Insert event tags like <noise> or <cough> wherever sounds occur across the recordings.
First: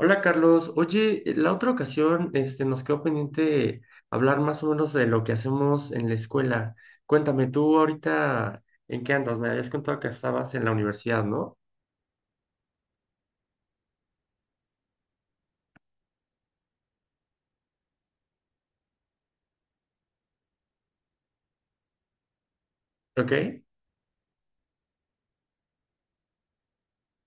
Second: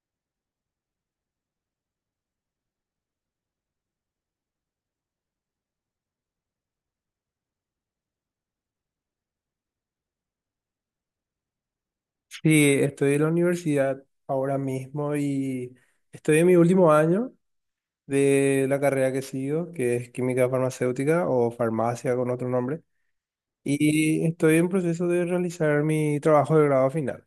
Hola Carlos, oye, la otra ocasión nos quedó pendiente hablar más o menos de lo que hacemos en la escuela. Cuéntame, tú ahorita, ¿en qué andas? Me habías contado que estabas en la universidad, ¿no? Sí, estoy en la universidad ahora mismo y estoy en mi último año de la carrera que sigo, que es química farmacéutica o farmacia con otro nombre, ¿Ok? y estoy en proceso de realizar mi trabajo de grado final.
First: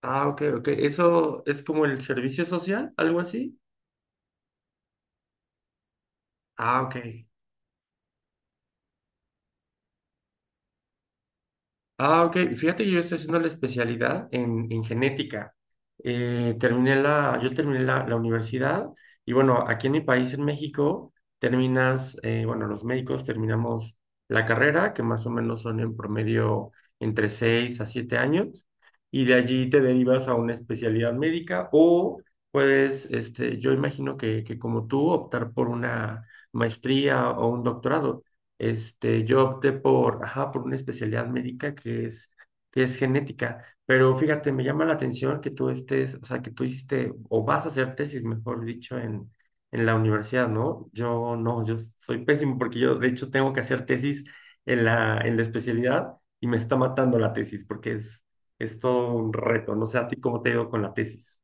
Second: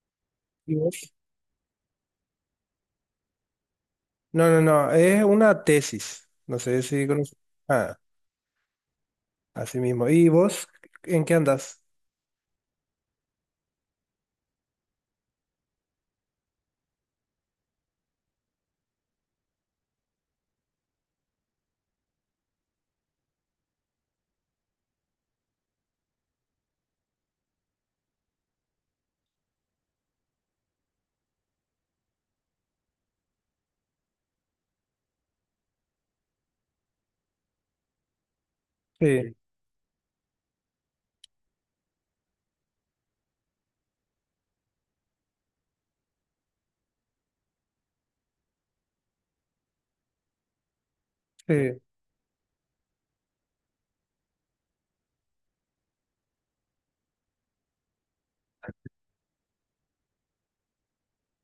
Ah, ok, ok. ¿Y vos? ¿Eso es como el servicio social, algo así? No, no, no, es una tesis, no Ah, sé ok. si conoces. Ah, así mismo. ¿Y vos en qué andas? Ah, ok. Fíjate que yo estoy haciendo la especialidad en genética. Yo terminé la universidad y bueno, aquí en mi país, en México, bueno, los médicos terminamos la carrera, que más o menos son en promedio entre 6 a 7 años, y de allí te derivas a una especialidad médica o puedes, yo imagino que como tú, optar por una maestría o un doctorado. Sí, Yo opté por, ajá, por una especialidad médica que es genética, pero fíjate, me llama la atención que tú estés, o sea, que tú hiciste, o vas a hacer tesis, mejor dicho, en la universidad, ¿no? Yo no, yo sí, soy pésimo porque yo, de hecho, tengo que hacer tesis en la especialidad y me está matando la tesis porque es todo un reto, no sé a ti cómo te ha ido con la tesis.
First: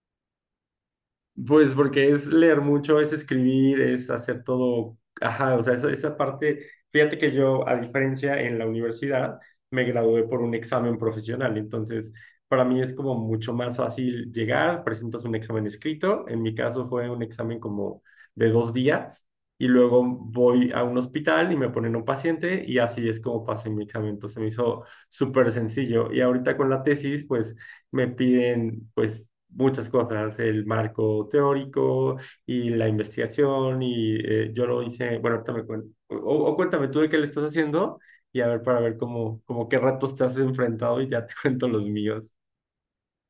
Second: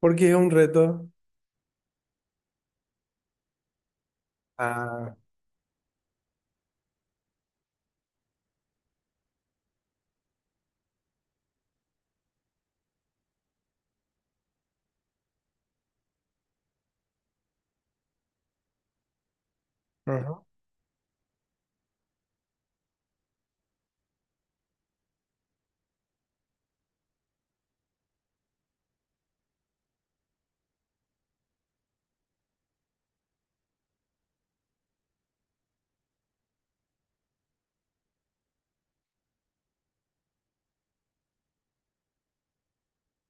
porque es un reto. Pues porque es leer mucho, es escribir, es hacer todo, Ah, ajá, o sea, esa parte, fíjate que yo, a diferencia en la universidad, me gradué por un examen profesional, entonces para mí es como mucho más fácil llegar, presentas un examen escrito, en mi caso fue un examen como de 2 días, y luego ujú. voy a un hospital y me ponen un paciente, y así es como pasé mi examen, entonces me hizo súper sencillo, y ahorita con la tesis, pues me piden pues muchas cosas, el marco teórico y la investigación y yo lo hice, bueno, ahorita o cuéntame tú de qué le estás haciendo y a ver para ver cómo qué ratos te has enfrentado y ya te <laughs> cuento los míos.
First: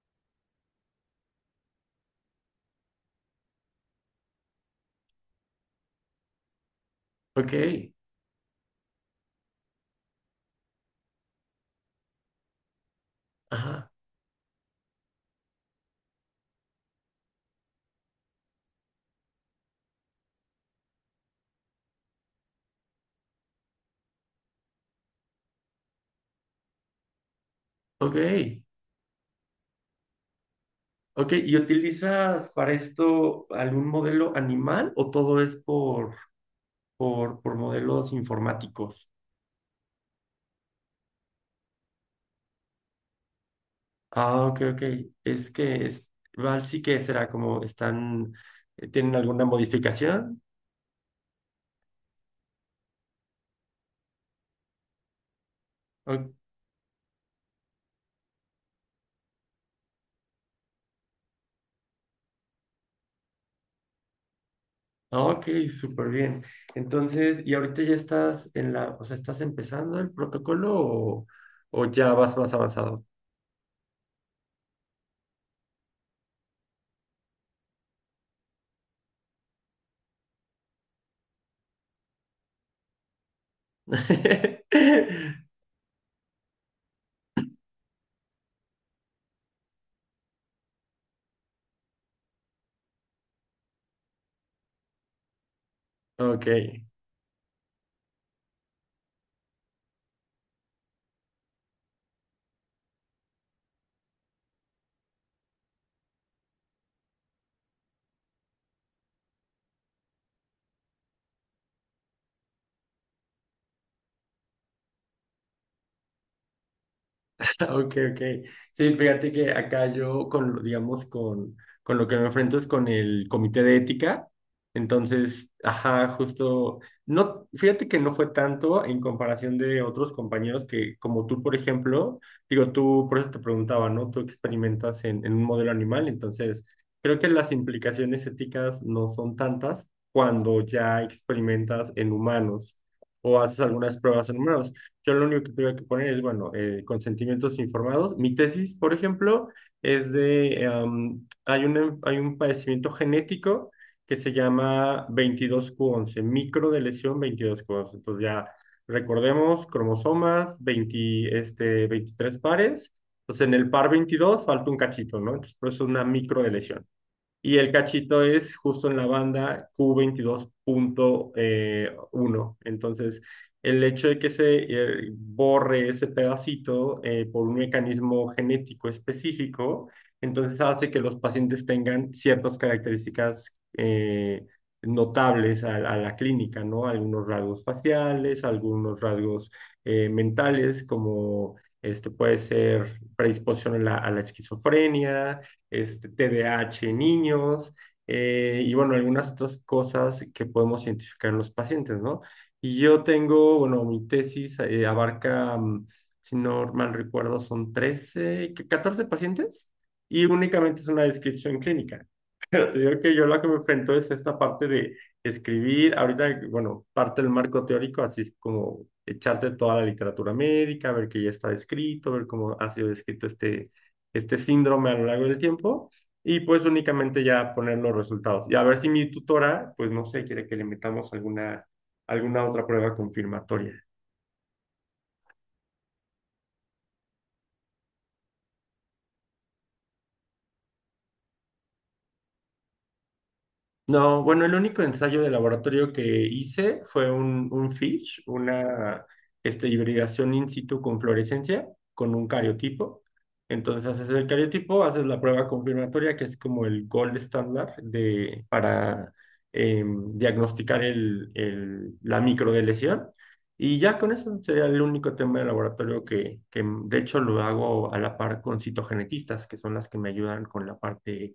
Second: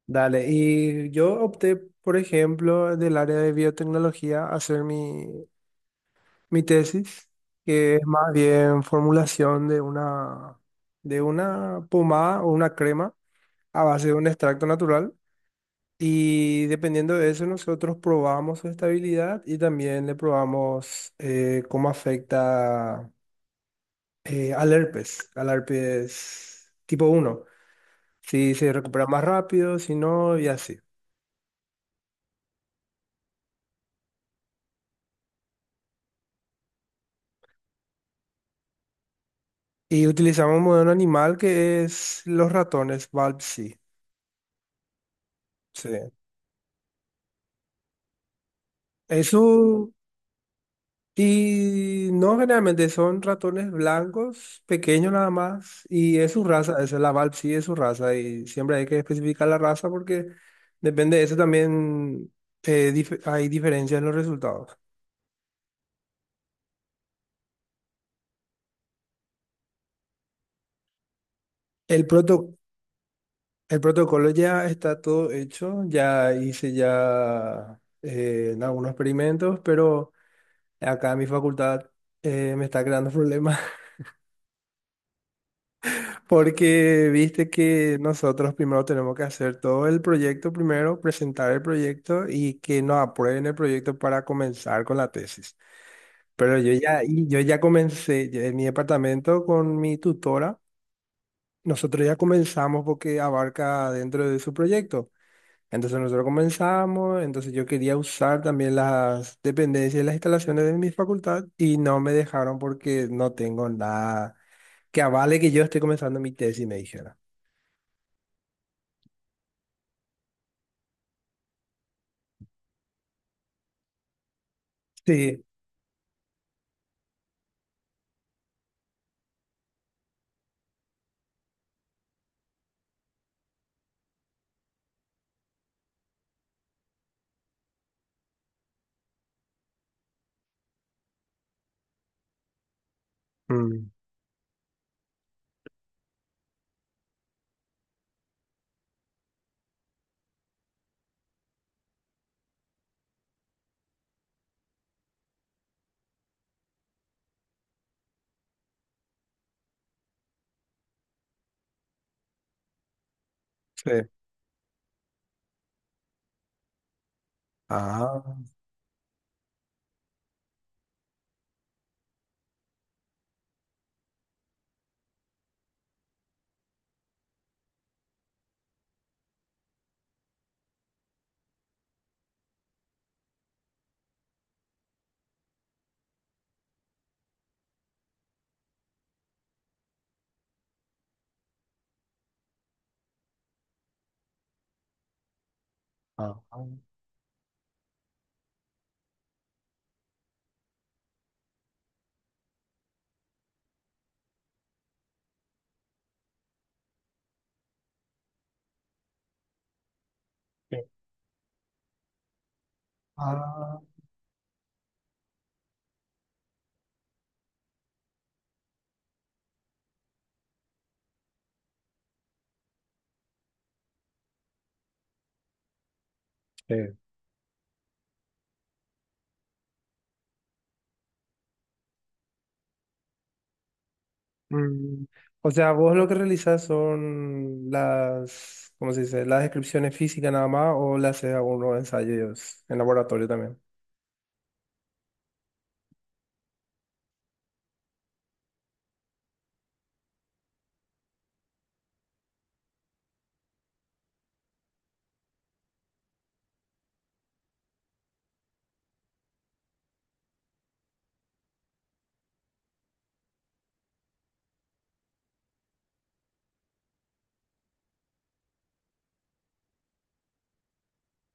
Dale, y yo opté, por ejemplo, del área de biotecnología, a hacer mi tesis, Ok, que es más bien formulación de una pomada o una crema a ajá, base de un extracto natural. Y dependiendo de eso, nosotros probamos su estabilidad y también le probamos cómo afecta al herpes tipo 1, ok, si se recupera más rápido, si no, y así. ok. ¿Y utilizas para esto algún modelo animal o todo es por modelos informáticos? Y utilizamos un modelo animal que es los ratones, Balpsy. Ah, ok, ok. Es que Sí. es, Sí. Val sí que será como están, ¿tienen alguna Eso, modificación? y no, generalmente son ratones blancos, pequeños nada más, y O- es su raza, esa es la Balpsy, es su raza, y siempre hay que especificar la raza porque depende de eso también, hay diferencias en los resultados. ah, ok, súper bien. Entonces, ¿y ahorita ya estás en la, o sea, estás empezando el protocolo o El ya vas más proto- avanzado? el protocolo ya está todo hecho, ya hice ya algunos experimentos, pero... Acá en mi facultad me está creando problemas, <laughs> <laughs> porque viste que nosotros primero tenemos que hacer todo el proyecto primero, presentar el proyecto y que nos aprueben el proyecto para comenzar con la tesis. Ok. Pero yo ya comencé ya en mi departamento con mi tutora. Nosotros ya comenzamos porque abarca dentro de su proyecto. Entonces nosotros comenzamos, entonces yo quería usar también las dependencias y las instalaciones de mi facultad y no me dejaron porque no tengo nada que avale que yo estoy comenzando mi tesis, me dijera. <laughs> Ok, ok. Sí, fíjate que acá yo con, digamos, con lo que me enfrento es con el comité de ética. Sí. Entonces, ajá, justo, no, fíjate que no fue tanto en comparación de otros compañeros que, como tú, por ejemplo, digo, tú, por eso te preguntaba, ¿no? Tú experimentas en un modelo animal, entonces, creo que las implicaciones éticas no son tantas cuando ya experimentas en humanos o haces Mm, algunas pruebas en humanos. Yo lo único que tuve que poner es, bueno, consentimientos informados. Mi tesis, por ejemplo, es de, em, hay un padecimiento genético que se llama 22q11 micro de lesión 22q11. Entonces ya recordemos cromosomas, 20, 23 pares. Entonces en el par sí. veintidós falta un cachito, ¿no? Entonces por eso es una micro de lesión. Y el cachito Ah, es justo en la banda q22.1. Entonces, el hecho de que se borre ese pedacito por un mecanismo genético específico, entonces hace que los pacientes tengan ciertas características eh, notables a la clínica, ¿no? Algunos rasgos faciales, algunos rasgos mentales, como puede ser predisposición a la esquizofrenia ah, TDAH en niños, y bueno, algunas otras cosas que podemos identificar en los pacientes, ¿no? Y yo tengo, bueno, mi tesis abarca, si no mal recuerdo, son 13, 14 pacientes y sí. únicamente es una descripción clínica. Pero te digo que yo lo que me Ah, enfrento es esta parte de escribir, ahorita, bueno, parte del marco teórico, así es como echarte toda la literatura médica, ver que ya está descrito, ver cómo ha sido descrito este síndrome a lo largo del tiempo, y pues sí. únicamente ya poner los resultados. Y a ver si mi tutora, pues no sé, quiere que le metamos alguna otra prueba confirmatoria. Mm. O sea, vos lo que realizás son las, ¿cómo se dice? Las descripciones físicas nada más, o le haces algunos ensayos en laboratorio también. No, bueno, el único ensayo de laboratorio que hice fue un FISH, una hibridación in situ con fluorescencia, con un cariotipo. Entonces haces el cariotipo, haces la prueba confirmatoria, que es como el gold standard para diagnosticar la microdeleción. Y ya con eso sería el único tema de laboratorio que de hecho lo hago a la par con citogenetistas, que son las que me ayudan con la parte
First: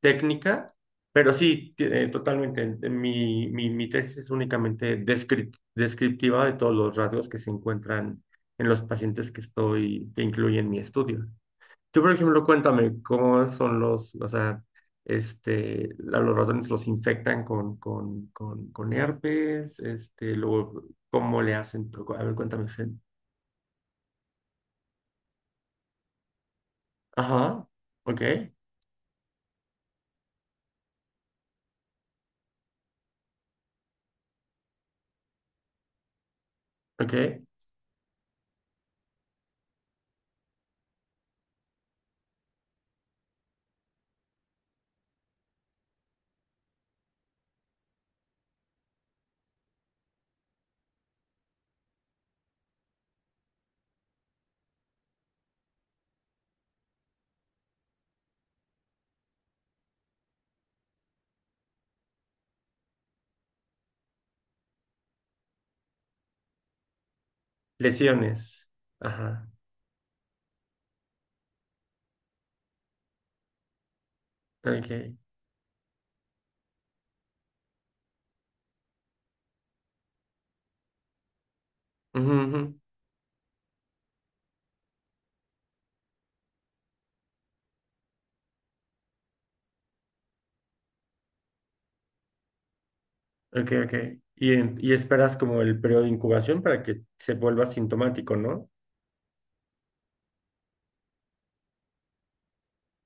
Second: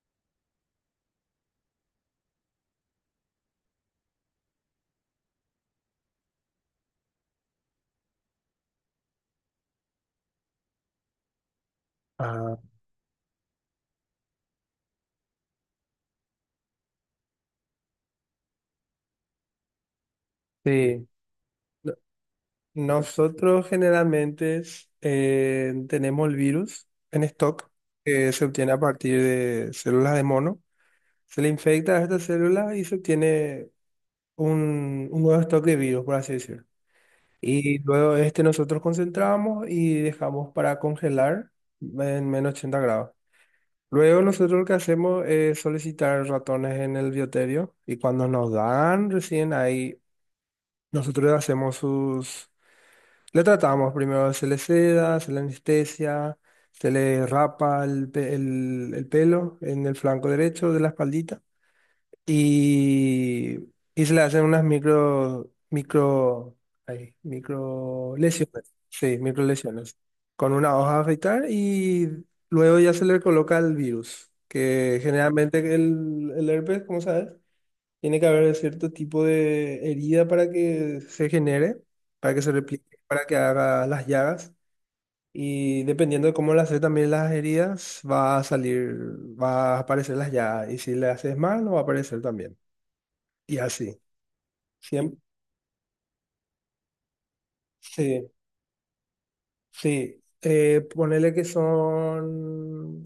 técnica, pero sí, totalmente. Mi tesis es únicamente descriptiva de todos los rasgos que se encuentran en los pacientes que incluye en mi estudio. Tú, por ejemplo, Ah, cuéntame cómo son los, o sea, los ratones los infectan con herpes, luego, sí. ¿cómo le hacen? No- A ver, cuéntame. Ese. Nosotros generalmente tenemos el virus en Ajá, stock, ok, que se obtiene a partir de células de mono. Se le infecta a estas células y se obtiene un nuevo stock de virus, por así decirlo. ok. Y luego este nosotros concentramos y dejamos para congelar en -80 grados. Luego nosotros lo que hacemos es solicitar ratones en el bioterio y cuando nos dan, recién ahí nosotros hacemos sus... Le tratamos primero, se le seda, se le anestesia, se le rapa el pelo en el flanco derecho de la espaldita, y, y se le hacen unas micro Lesiones. lesiones, sí, Ajá, con una hoja a afeitar, y luego ya se le coloca el virus, que ok. generalmente el herpes, como sabes, tiene que haber cierto tipo de herida para que se genere, Ujú, para que se ujú. replique, para que haga las llagas. Y dependiendo de cómo le haces también las heridas, va a salir, va a aparecer las llagas. Y si le haces mal, no va a aparecer también. Y Ok, ok. así. Y Siempre. esperas como el periodo de incubación para que se vuelva Sí, sintomático, ¿no? sí. Ponele que son...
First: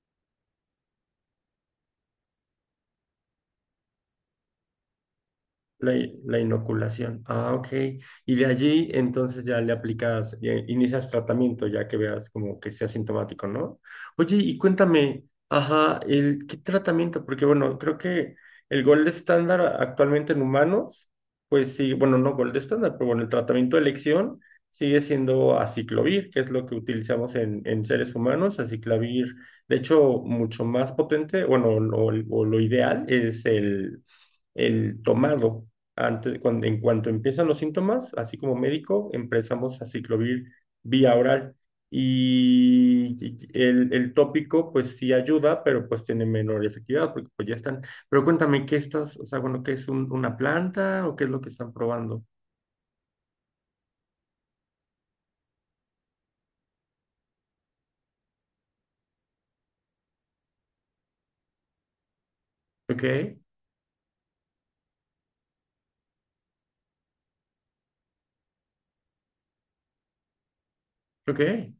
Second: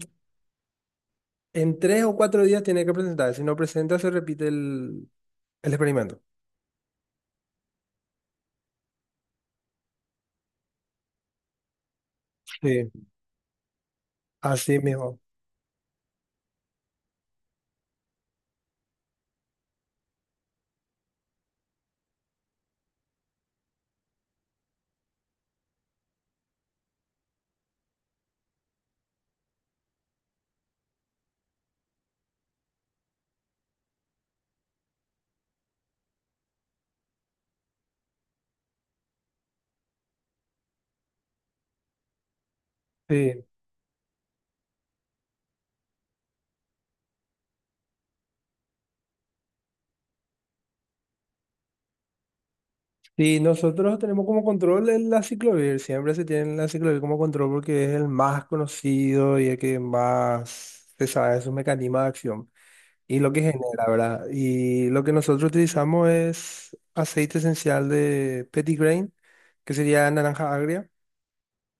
En 3 o 4 días tiene que presentar. Si no presenta, se repite el La, i- experimento. la inoculación. Ah, ok. Y de allí entonces ya le aplicas, inicias tratamiento ya que veas como que sea Sí, sintomático, ¿no? Oye, y así mismo. cuéntame, ajá, ¿qué tratamiento? Porque bueno, creo que el gold estándar actualmente en humanos, pues sí, bueno, no gold estándar, pero bueno, el tratamiento de elección sigue siendo aciclovir, que es lo que utilizamos en seres humanos. Aciclovir, de hecho, mucho más potente, bueno, o lo ideal es el tomado. Antes, en cuanto empiezan los síntomas, así como médico, empezamos a ciclovir vía oral. Y Sí. el tópico, pues sí ayuda, pero pues tiene menor efectividad, porque pues ya están. Pero cuéntame, ¿qué estás, o sea, bueno, qué es una planta o qué es lo que están probando? Sí, nosotros tenemos como control la ciclovir. Siempre se tiene la ciclovir como control porque es el más conocido y el que más se sabe sus mecanismo de acción. Ok, Y lo que genera, ¿verdad? Y lo que nosotros utilizamos es aceite esencial de grain, que sería naranja agria, ok,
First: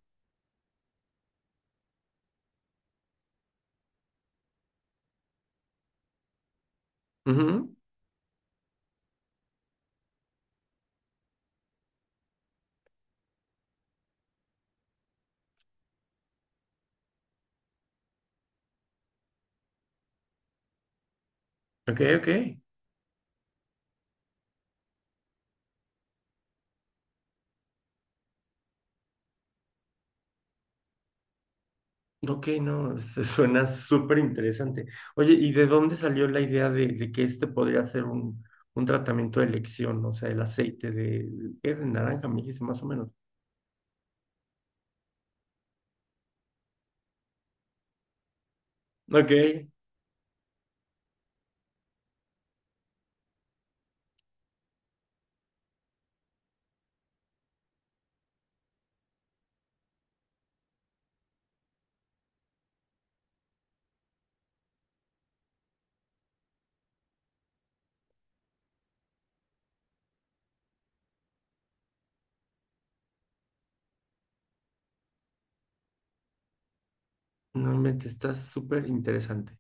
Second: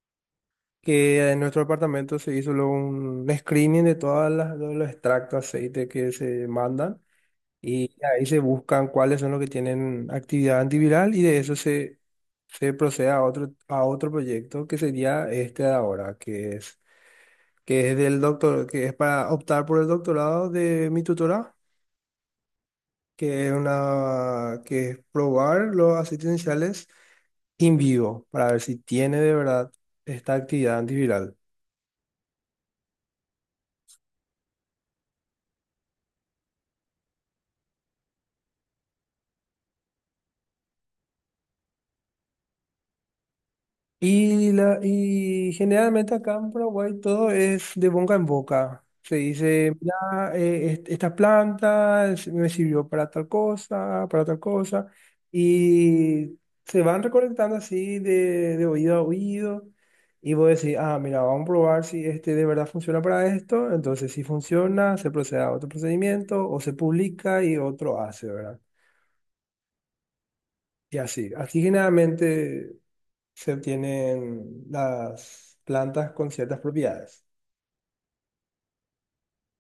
que en nuestro departamento se hizo luego un screening de todas las, todos los extractos de aceite que se mandan, ujú, y ahí se buscan cuáles son los que tienen actividad antiviral, y de eso se procede a otro, proyecto, que sería este de ahora, que es del doctor, que es para optar por el doctorado de mi tutora, ok, ok. Que es probar los aceites esenciales in vivo para ver si tiene de verdad esta actividad antiviral. Ok, no, se suena súper interesante. Oye, ¿y de dónde salió la idea de que este podría ser un tratamiento de elección? O sea, el aceite de, ¿qué? De naranja, me dijiste más o menos. Y generalmente acá en Paraguay todo es de boca en boca. Se Ok, dice, mira, esta planta me sirvió para tal cosa, para tal cosa. Y se van recolectando así de oído a oído. Y vos decís, ah, mira, vamos a probar si este de verdad funciona para esto. Entonces, si funciona, se procede a otro procedimiento o se publica y otro hace, ¿verdad? Y así. Así generalmente se obtienen las plantas con ciertas propiedades. no, te está súper interesante.